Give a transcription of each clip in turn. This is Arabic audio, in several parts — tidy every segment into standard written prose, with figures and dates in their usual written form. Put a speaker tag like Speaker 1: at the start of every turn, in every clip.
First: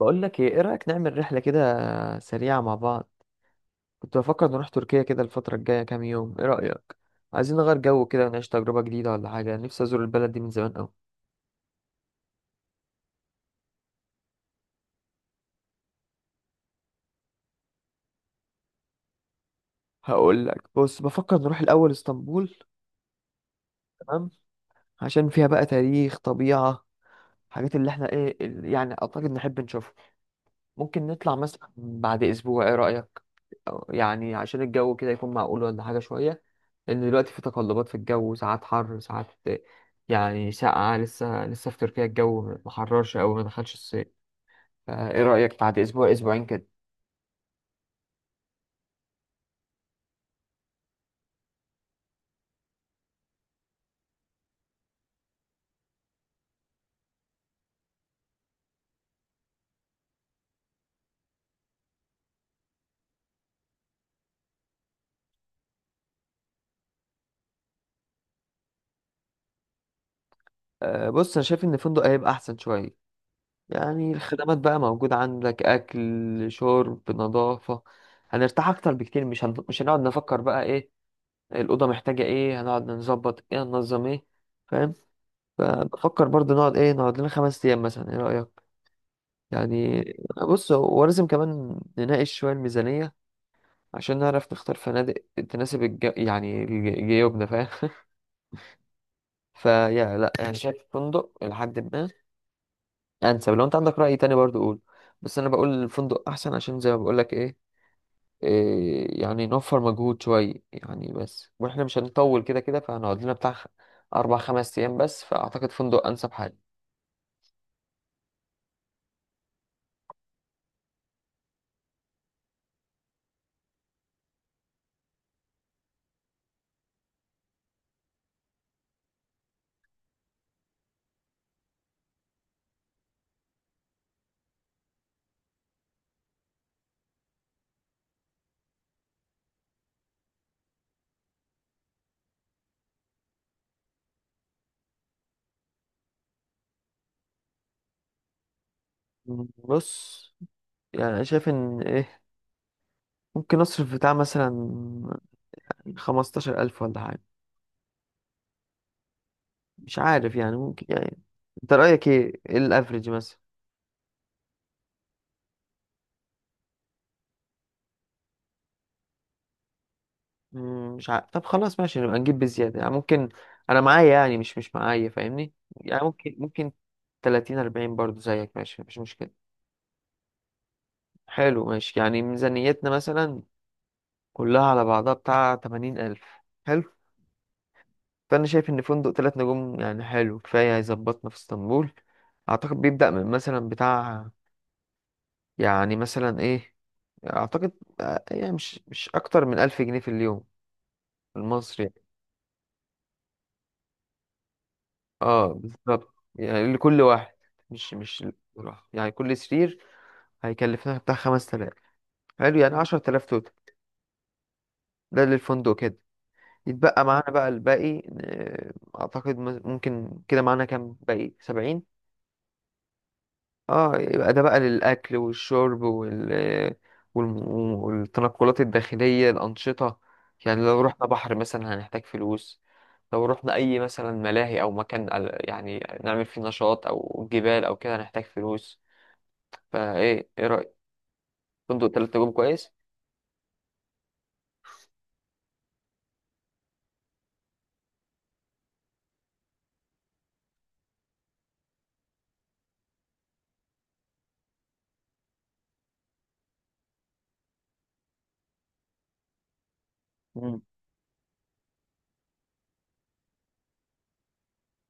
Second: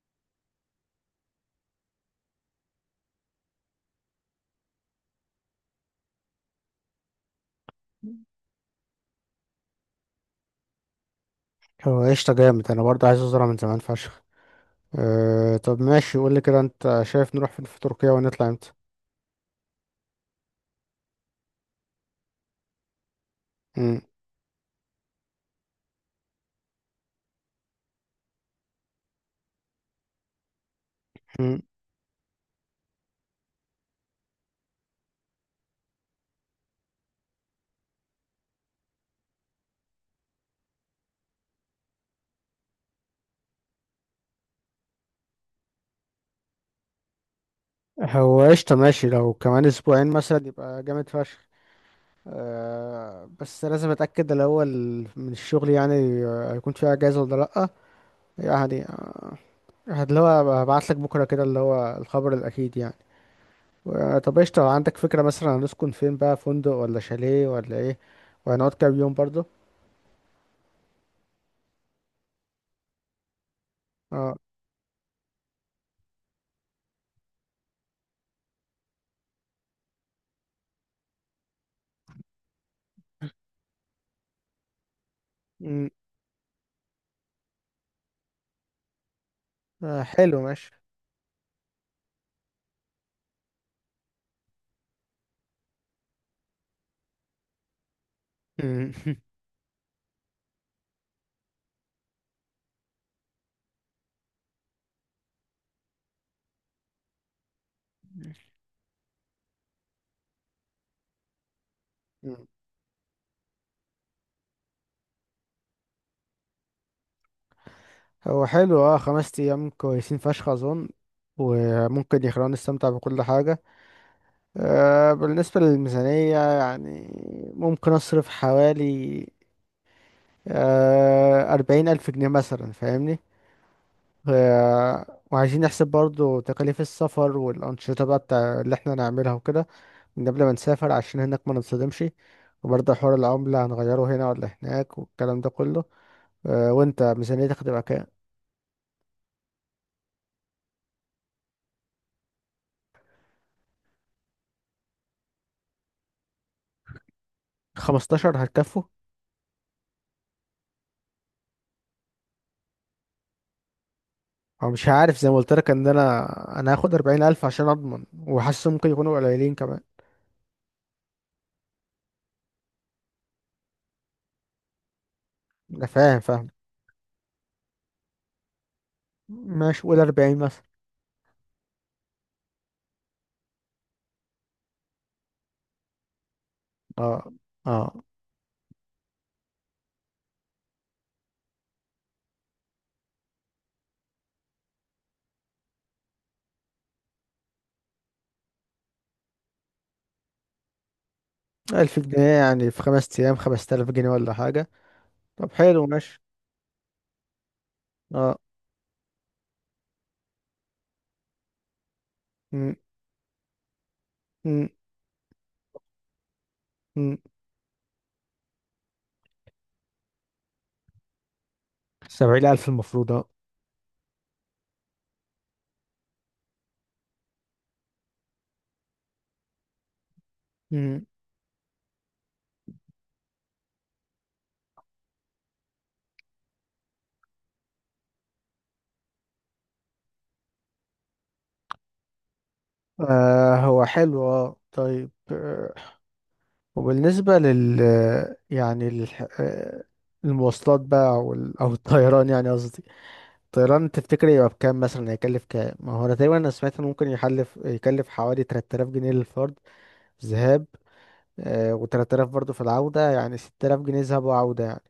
Speaker 1: بقول لك ايه رأيك نعمل رحلة كده سريعة مع بعض. كنت بفكر نروح تركيا كده الفترة الجاية كام يوم، ايه رأيك؟ عايزين نغير جو كده ونعيش تجربة جديدة ولا حاجة. نفسي ازور البلد دي من زمان قوي.
Speaker 2: هو قشطة جامد أنا برضه عايز أزرع من زمان فشخ. طب ماشي قولي كده أنت شايف نروح فين في تركيا ونطلع إمتى؟
Speaker 1: هقول لك، بص، بفكر نروح الاول اسطنبول.
Speaker 2: مم،
Speaker 1: تمام. عشان فيها بقى تاريخ، طبيعة، حاجات اللي احنا يعني اعتقد نحب نشوفها. ممكن نطلع
Speaker 2: مم.
Speaker 1: مثلا بعد اسبوع، ايه رأيك؟ أو يعني عشان الجو كده يكون معقول ولا حاجة شوية، لأن دلوقتي في تقلبات في الجو، ساعات حر ساعات يعني ساقعة. لسه في تركيا الجو محررش أوي، ما دخلش الصيف. فإيه رأيك بعد أسبوع أسبوعين كده؟
Speaker 2: هو قشطة ماشي لو كمان أسبوعين مثلا يبقى جامد فشخ. بس لازم أتأكد الأول من الشغل يعني. هيكون فيه أجازة ولا لأ؟ يعني آه، اللي هو هبعتلك بكرة كده اللي هو الخبر الأكيد يعني. طب قشطة، عندك فكرة مثلا هنسكن فين بقى، فندق ولا شاليه ولا إيه؟ وهنقعد كام يوم برضه؟
Speaker 1: أه، بص، أنا شايف إن الفندق هيبقى أحسن شوية. يعني
Speaker 2: اه.
Speaker 1: الخدمات بقى موجودة، عندك أكل شرب نظافة. هنرتاح أكتر بكتير، مش هنقعد نفكر بقى إيه الأوضة محتاجة، إيه هنقعد نظبط، إيه هننظم. إيه فاهم؟
Speaker 2: مم.
Speaker 1: فبفكر برضه نقعد إيه، نقعد لنا 5 أيام مثلا، إيه رأيك؟
Speaker 2: آه،
Speaker 1: يعني
Speaker 2: حلو
Speaker 1: بص،
Speaker 2: ماشي.
Speaker 1: هو لازم كمان نناقش شوية الميزانية عشان نعرف نختار فنادق تناسب جيوبنا، فاهم؟
Speaker 2: مم.
Speaker 1: فيا لا انا شايف فندق لحد ما انسب. لو انت عندك رأي تاني برضو قول، بس انا بقول الفندق احسن، عشان زي ما بقول لك ايه، إيه يعني نوفر مجهود شوية. يعني بس واحنا مش هنطول
Speaker 2: مم.
Speaker 1: كده كده، فهنقعد لنا بتاع 4 5 أيام بس، فأعتقد فندق أنسب حاجة.
Speaker 2: هو حلو، خمس ايام كويسين فشخ اظن، وممكن يخلونا نستمتع بكل حاجة. بالنسبة للميزانية يعني، ممكن اصرف حوالي 40,000 جنيه مثلا، فاهمني. وعايزين نحسب برضو تكاليف السفر والانشطة بقى بتاع اللي احنا نعملها وكده من قبل ما نسافر عشان هناك ما نتصدمش. وبرضه حوار العملة هنغيره هنا ولا هناك والكلام ده كله. وانت ميزانيتك هتبقى كام؟
Speaker 1: بص يعني أنا شايف إن إيه، ممكن أصرف بتاع مثلا 15 ألف ولا حاجة.
Speaker 2: 15 هتكفوا؟
Speaker 1: مش عارف يعني، ممكن يعني. أنت رأيك إيه، إيه الأفريج مثلا؟
Speaker 2: هو مش عارف، زي ما قلت لك ان انا هاخد 40,000 عشان اضمن، وحاسس ممكن يكونوا قليلين كمان.
Speaker 1: مم، مش عارف. طب خلاص ماشي، نبقى نجيب بزيادة يعني ممكن. أنا معايا يعني، مش معايا، فاهمني؟
Speaker 2: انا
Speaker 1: يعني
Speaker 2: فاهم
Speaker 1: ممكن
Speaker 2: فاهم.
Speaker 1: ممكن 30، 40 برضو زيك، ماشي، مفيش مشكلة.
Speaker 2: ماشي قول 40 مثلا.
Speaker 1: حلو ماشي، يعني ميزانيتنا مثلا كلها على بعضها بتاع 80 ألف. حلو.
Speaker 2: اه. اه.
Speaker 1: فأنا شايف إن فندق تلات نجوم يعني حلو كفاية، هيظبطنا في اسطنبول. أعتقد بيبدأ من مثلا بتاع، يعني مثلا إيه، أعتقد، آه، يعني مش أكتر من 1000 جنيه في اليوم المصري.
Speaker 2: 1000 جنيه يعني في خمس ايام 5000 جنيه ولا حاجه. طب
Speaker 1: اه
Speaker 2: حلو
Speaker 1: بالظبط،
Speaker 2: ماشي.
Speaker 1: يعني لكل واحد. مش
Speaker 2: اه.
Speaker 1: لواحد. يعني كل سرير هيكلفنا بتاع 5000. حلو،
Speaker 2: م-
Speaker 1: يعني 10000 توتال.
Speaker 2: م-
Speaker 1: ده للفندق كده. يتبقى
Speaker 2: م.
Speaker 1: معانا بقى الباقي. آه، اعتقد ممكن كده معانا كام، باقي 70.
Speaker 2: 70,000 المفروض، اه.
Speaker 1: اه، يبقى ده بقى للاكل والشرب وال والم- والتنقلات الداخلية الأنشطة. يعني لو
Speaker 2: م.
Speaker 1: رحنا بحر مثلا هنحتاج فلوس، لو رحنا أي مثلا ملاهي أو مكان يعني نعمل فيه نشاط أو جبال أو كده هنحتاج فلوس. فايه، ايه رأيك؟ فندق تلات نجوم كويس.
Speaker 2: هو حلو، طيب. وبالنسبه لل يعني للح- آه، المواصلات بقى، او أو الطيران يعني قصدي. طيران تفتكر يبقى بكام مثلا، هيكلف كام؟ ما هو انا تقريبا انا سمعت انه ممكن يكلف حوالي 3000 جنيه للفرد
Speaker 1: مم.
Speaker 2: ذهاب، و3000 برضه في العودة، يعني 6000 جنيه ذهاب وعودة يعني.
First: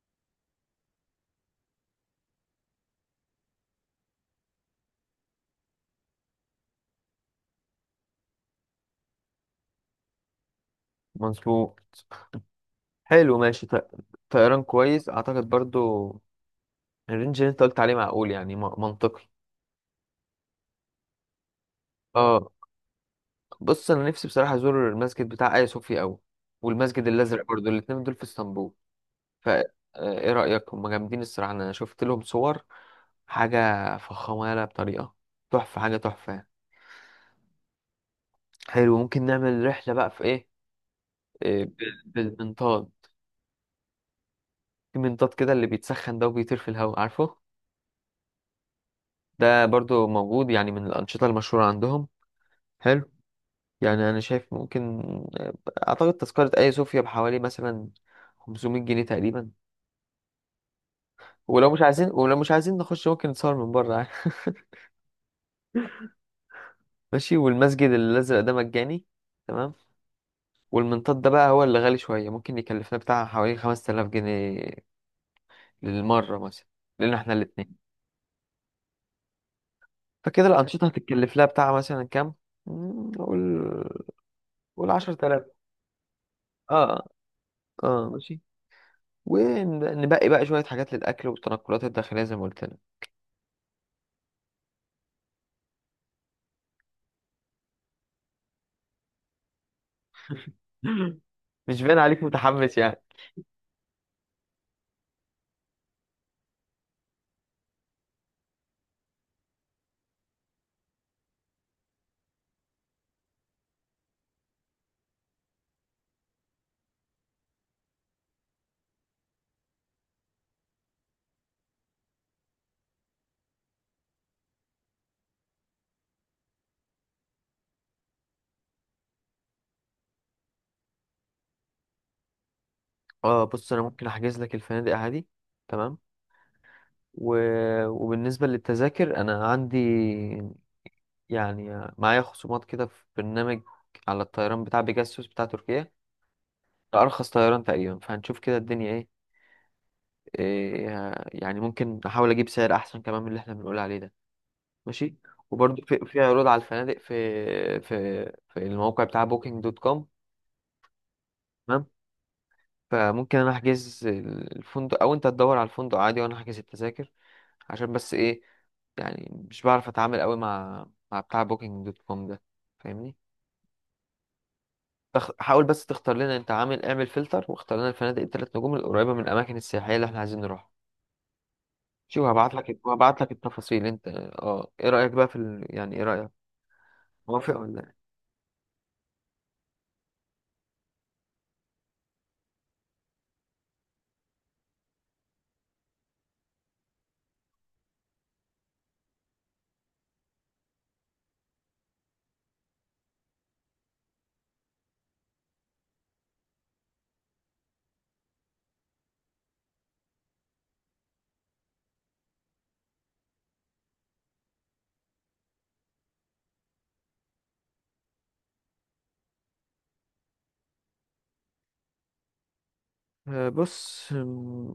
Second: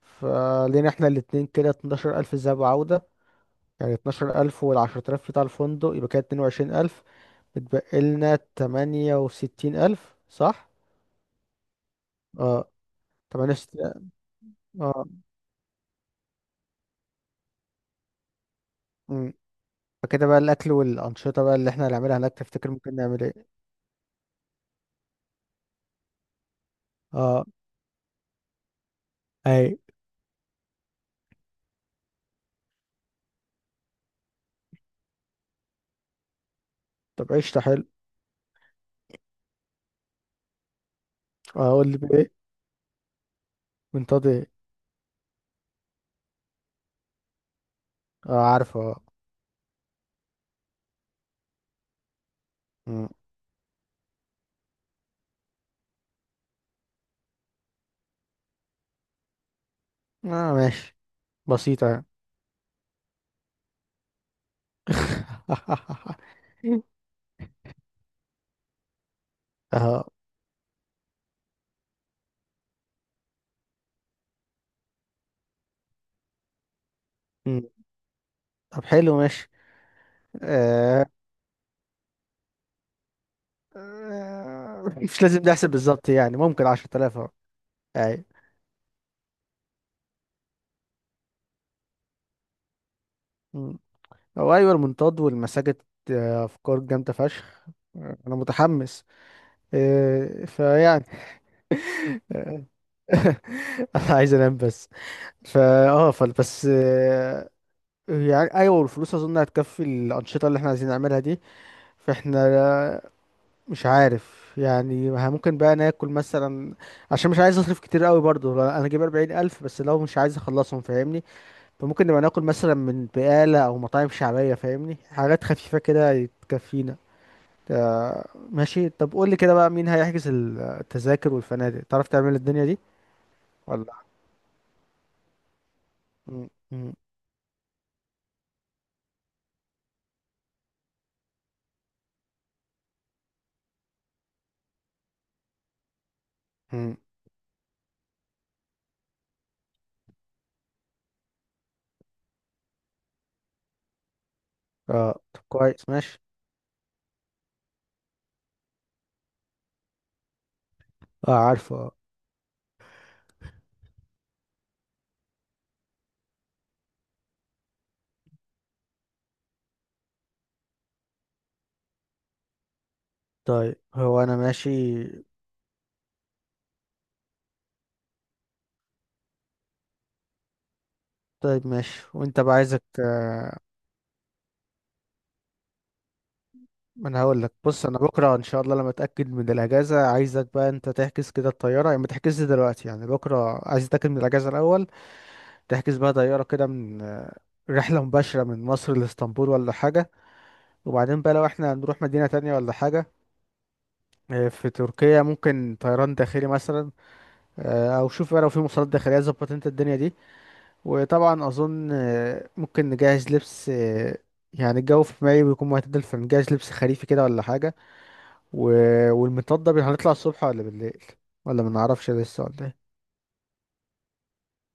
Speaker 2: فلينا احنا الاتنين كده 12,000 ذهاب وعودة، يعني 12,000 وال10000 بتاع الفندق يبقى كده 22,000، بتبقى لنا 68,000 صح؟
Speaker 1: مظبوط.
Speaker 2: اه.
Speaker 1: حلو ماشي.
Speaker 2: 68.
Speaker 1: طيران
Speaker 2: اه.
Speaker 1: كويس اعتقد برضو. الرينج اللي انت قلت عليه معقول يعني منطقي.
Speaker 2: امم فكده بقى الاكل والانشطة بقى اللي احنا هنعملها هناك
Speaker 1: اه،
Speaker 2: تفتكر ممكن نعمل ايه؟
Speaker 1: بص انا نفسي بصراحه ازور المسجد بتاع ايا صوفيا قوي، والمسجد الازرق
Speaker 2: اه.
Speaker 1: برضو، الاتنين دول في اسطنبول. فا،
Speaker 2: اي.
Speaker 1: آه، ايه رايك؟ هم جامدين الصراحه، انا شفت لهم صور، حاجه فخمه يالا بطريقه، تحفه، حاجه تحفه.
Speaker 2: طب قشطة حلو.
Speaker 1: حلو، ممكن نعمل رحله بقى في ايه، آه،
Speaker 2: اقول لي بايه؟
Speaker 1: بالمنطاد.
Speaker 2: من طاطي.
Speaker 1: في منطاد كده اللي بيتسخن ده وبيطير في الهواء، عارفه؟
Speaker 2: اه عارفه، اه.
Speaker 1: ده برضو موجود يعني من الأنشطة المشهورة عندهم.
Speaker 2: مم.
Speaker 1: حلو يعني، أنا شايف ممكن، آه، أعتقد تذكرة أي صوفيا بحوالي مثلا 500 جنيه تقريبا.
Speaker 2: اه ماشي. بسيطة يعني.
Speaker 1: ولو مش عايزين نخش ممكن نتصور من بره عادي. ماشي. والمسجد الأزرق ده مجاني، تمام.
Speaker 2: اه.
Speaker 1: والمنطاد ده بقى هو اللي غالي شوية، ممكن يكلفنا بتاع حوالي 5000 جنيه للمرة مثلا، لأن احنا
Speaker 2: مم.
Speaker 1: الاتنين.
Speaker 2: طب حلو ماشي.
Speaker 1: فكده الأنشطة
Speaker 2: آه.
Speaker 1: هتتكلف لها بتاع مثلا كام؟ مم، قول. قول
Speaker 2: مش
Speaker 1: 10000.
Speaker 2: لازم نحسب بالظبط يعني، ممكن عشرة
Speaker 1: اه،
Speaker 2: آلاف اهو.
Speaker 1: اه
Speaker 2: اي.
Speaker 1: ماشي. ونبقي بقى شوية حاجات للأكل والتنقلات الداخلية زي ما قلت لك.
Speaker 2: مم. هو ايوه، المنطاد والمساجد، افكار جامدة فشخ. انا متحمس. فيعني.
Speaker 1: مش باين عليك متحمس يعني.
Speaker 2: انا عايز انام بس. فا اه فال بس. يعني ايوه، والفلوس اظن هتكفي الانشطه اللي احنا عايزين نعملها دي. فاحنا لا- مش عارف يعني، ممكن بقى ناكل مثلا، عشان مش عايز اصرف كتير قوي برضو. لا، انا جايب 40,000 بس، لو مش عايز اخلصهم فاهمني. فممكن نبقى ناكل مثلا من بقالة او مطاعم شعبية، فاهمني، حاجات خفيفة كده تكفينا. آه، ماشي. طب قول لي كده بقى، مين هيحجز التذاكر والفنادق، تعرف تعمل الدنيا دي؟
Speaker 1: اه بص، أنا
Speaker 2: ولا.
Speaker 1: ممكن أحجز لك الفنادق عادي. تمام.
Speaker 2: م- م-
Speaker 1: و... وبالنسبة للتذاكر أنا عندي، يعني معايا خصومات كده في برنامج، على الطيران بتاع بيجاسوس بتاع تركيا.
Speaker 2: م.
Speaker 1: ده أرخص طيران تقريبا، فهنشوف كده الدنيا إيه. إيه، يعني ممكن أحاول أجيب سعر أحسن كمان من اللي إحنا بنقول عليه ده. ماشي.
Speaker 2: اه طب
Speaker 1: وبرضه
Speaker 2: كويس
Speaker 1: في
Speaker 2: ماشي.
Speaker 1: عروض على الفنادق في في الموقع بتاع بوكينج دوت كوم.
Speaker 2: اه عارفه، اه.
Speaker 1: فممكن انا احجز الفندق او انت تدور على الفندق عادي وانا احجز التذاكر. عشان بس ايه، يعني مش بعرف اتعامل قوي مع بتاع بوكينج دوت كوم ده، فاهمني؟
Speaker 2: طيب هو انا ماشي.
Speaker 1: حاول بس تختار لنا انت، عامل اعمل فلتر واختار لنا الفنادق الثلاث نجوم القريبه من الاماكن السياحيه اللي احنا عايزين نروحها.
Speaker 2: طيب ماشي
Speaker 1: شوف،
Speaker 2: وانت بقى عايزك
Speaker 1: هبعت لك
Speaker 2: آه،
Speaker 1: التفاصيل انت. اه، ايه رايك بقى في يعني ايه رايك؟
Speaker 2: ما انا هقول لك،
Speaker 1: موافق ولا
Speaker 2: بص
Speaker 1: إيه؟
Speaker 2: انا بكره ان شاء الله لما اتاكد من الاجازه، عايزك بقى انت تحجز كده الطياره، يعني ما تحجزش دلوقتي، يعني بكره عايز اتاكد من الاجازه الاول. تحجز بقى طياره كده من آه، رحله مباشره من مصر لاسطنبول ولا حاجه. وبعدين بقى لو احنا هنروح مدينه تانية ولا حاجه في تركيا، ممكن طيران داخلي مثلا، او شوف بقى لو في مواصلات داخليه، ظبط انت الدنيا دي. وطبعا اظن ممكن نجهز لبس، يعني الجو في مايو بيكون معتدل، فنجهز لبس خريفي كده ولا حاجه. و... والمنطاد ده هنطلع الصبح ولا بالليل، ولا ما نعرفش لسه ولا ايه؟
Speaker 1: آه، بص،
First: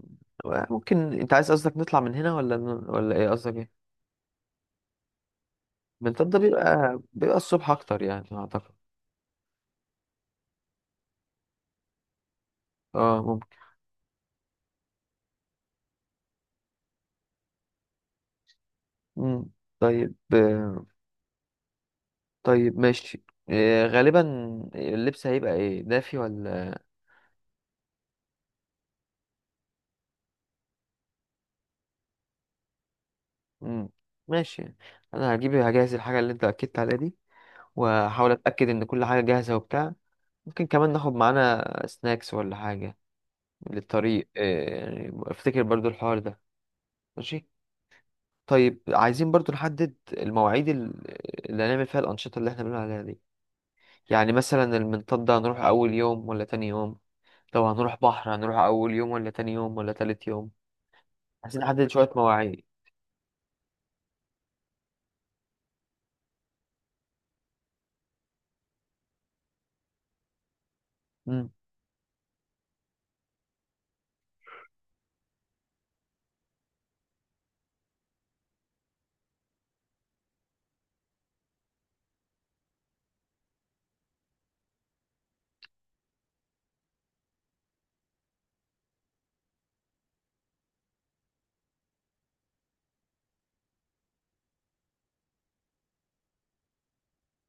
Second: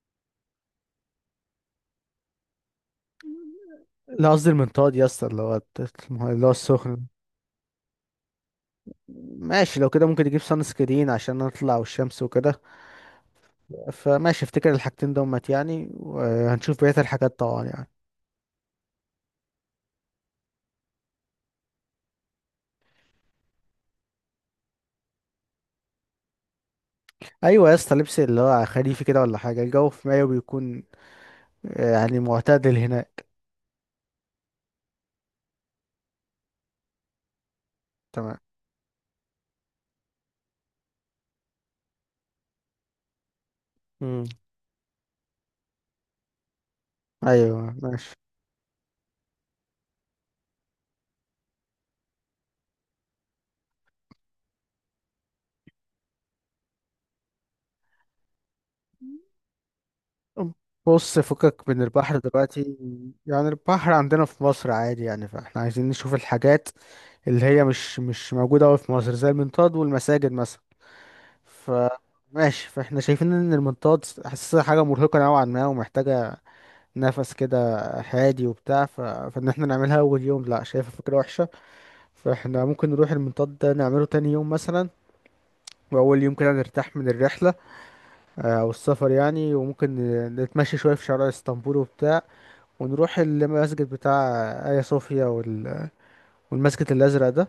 Speaker 1: ممكن انت عايز، قصدك نطلع من هنا ولا ايه قصدك ايه؟
Speaker 2: لا، قصدي المنطاد يا اسطى، اللي هو الت-
Speaker 1: من طنطا
Speaker 2: اللي هو
Speaker 1: بيبقى
Speaker 2: السخن.
Speaker 1: بيبقى الصبح اكتر يعني اعتقد.
Speaker 2: ماشي، لو كده ممكن نجيب سان سكرين عشان نطلع والشمس وكده.
Speaker 1: اه ممكن.
Speaker 2: فماشي افتكر الحاجتين دومت يعني، وهنشوف بقية الحاجات طبعا يعني.
Speaker 1: مم. طيب، آه، طيب ماشي. آه، غالبا اللبس هيبقى ايه دافي ولا؟
Speaker 2: ايوه يا اسطى، لبس اللي هو خريفي كده ولا حاجة، الجو في مايو بيكون يعني معتدل هنا.
Speaker 1: مم. ماشي. انا هجهز الحاجه اللي انت اكدت عليها دي، وهحاول
Speaker 2: تمام.
Speaker 1: اتاكد ان كل حاجه جاهزه وبتاع. ممكن كمان ناخد معانا سناكس ولا حاجه
Speaker 2: امم
Speaker 1: للطريق، آه، يعني افتكر برضو الحوار ده. ماشي.
Speaker 2: ايوه ماشي.
Speaker 1: طيب عايزين برضو نحدد المواعيد اللي هنعمل فيها الانشطه اللي احنا بنقول عليها دي. يعني مثلا المنطاد ده هنروح اول يوم ولا تاني يوم؟ طب هنروح بحر، هنروح أول يوم ولا تاني يوم ولا تالت يوم؟
Speaker 2: بص،
Speaker 1: عايزين
Speaker 2: فكك من
Speaker 1: نحدد شوية
Speaker 2: البحر
Speaker 1: مواعيد.
Speaker 2: دلوقتي. يعني البحر عندنا في مصر عادي يعني، فاحنا عايزين نشوف الحاجات اللي هي مش موجودة أوي في مصر، زي المنطاد والمساجد مثلا.
Speaker 1: مم.
Speaker 2: ف ماشي، فاحنا شايفين ان المنطاد حاسسها حاجة مرهقة نوعا ما، ومحتاجة نفس كده هادي وبتاع فان احنا نعملها اول يوم لا شايفها فكرة وحشة. فاحنا ممكن نروح المنطاد ده نعمله تاني يوم مثلا، واول يوم كده نرتاح من الرحلة او السفر يعني. وممكن نتمشى شوية في شوارع اسطنبول وبتاع، ونروح المسجد بتاع آيا صوفيا والمسجد الأزرق ده،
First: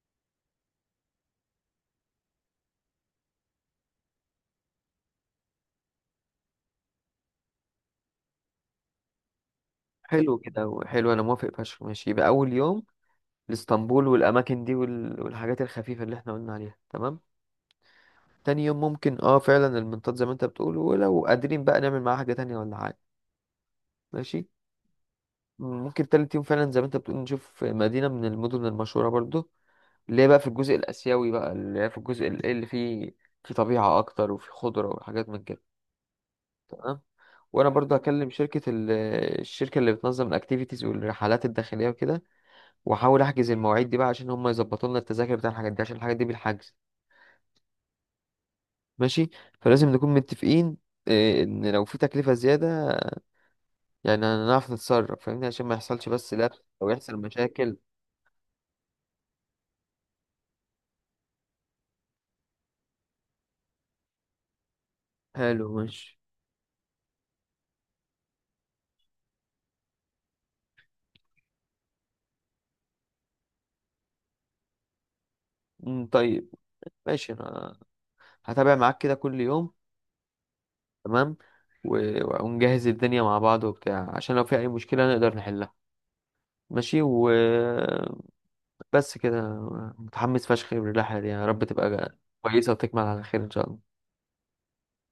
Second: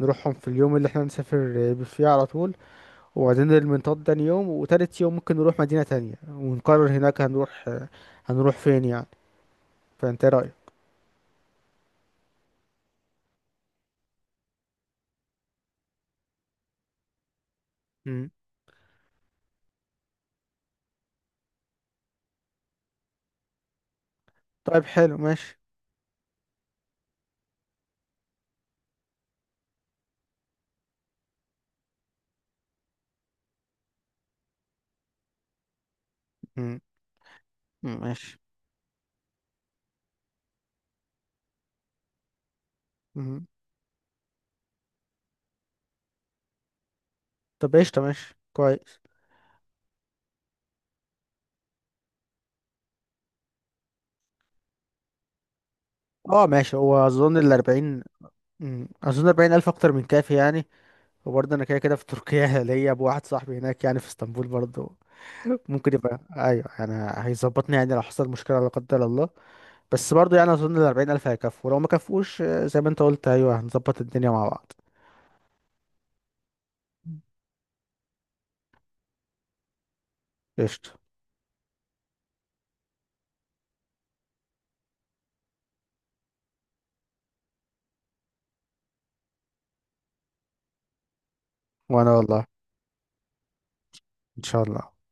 Speaker 2: نروحهم في اليوم اللي احنا نسافر فيه على طول. وبعدين المنطاد تاني يوم، وتالت يوم ممكن نروح مدينة تانية ونقرر هناك هنروح فين يعني. فانت إيه
Speaker 1: حلو
Speaker 2: رأيك؟
Speaker 1: كده، حلو أنا موافق فشخ، ماشي. يبقى أول يوم لإسطنبول والأماكن دي والحاجات الخفيفة اللي احنا قلنا عليها، تمام.
Speaker 2: مم.
Speaker 1: تاني يوم ممكن اه فعلا المنطاد زي ما انت بتقول، ولو قادرين بقى نعمل معاها حاجة تانية ولا حاجة. ماشي.
Speaker 2: طيب حلو ماشي.
Speaker 1: ممكن تالت يوم فعلا زي ما انت بتقول نشوف مدينة من المدن المشهورة برضو، اللي هي بقى في الجزء الآسيوي بقى، اللي هي في الجزء اللي فيه في طبيعة أكتر وفي خضرة وحاجات من كده.
Speaker 2: مم.
Speaker 1: تمام. وانا برضو
Speaker 2: مم،
Speaker 1: هكلم
Speaker 2: ماشي.
Speaker 1: شركه الشركه اللي بتنظم الاكتيفيتيز والرحلات الداخليه وكده، واحاول
Speaker 2: مم.
Speaker 1: احجز المواعيد دي بقى عشان هم يظبطوا لنا التذاكر بتاع الحاجات دي، عشان الحاجات دي بالحجز.
Speaker 2: طب قشطة ماشي كويس.
Speaker 1: ماشي. فلازم نكون متفقين إيه، ان لو في تكلفه زياده يعني هنعرف نتصرف، فاهمني؟ عشان ما يحصلش بس
Speaker 2: اه
Speaker 1: لبس
Speaker 2: ماشي،
Speaker 1: او
Speaker 2: هو
Speaker 1: يحصل
Speaker 2: أظن
Speaker 1: مشاكل.
Speaker 2: الأربعين، أظن أربعين ألف أكتر من كافي يعني. وبرضه أنا كده كده في تركيا ليا أبو واحد صاحبي هناك يعني في اسطنبول برضه،
Speaker 1: حلو
Speaker 2: ممكن يبقى
Speaker 1: ماشي.
Speaker 2: ايوه يعني، هيظبطني يعني لو حصل مشكله لا قدر الله. بس برضو يعني اظن ال 40,000 هيكفوا، لو ما كفوش زي ما انت قلت، ايوه هنظبط الدنيا مع بعض.
Speaker 1: أمم، طيب ماشي. انا هتابع معاك كده كل يوم.
Speaker 2: قشطه.
Speaker 1: تمام. ونجهز الدنيا مع بعض وبتاع، عشان لو في اي مشكله نقدر نحلها. ماشي. و بس كده. متحمس فشخ للرحلة دي، يا رب
Speaker 2: وانا
Speaker 1: تبقى
Speaker 2: والله،
Speaker 1: كويسة وتكمل على خير إن شاء الله.
Speaker 2: ان شاء الله.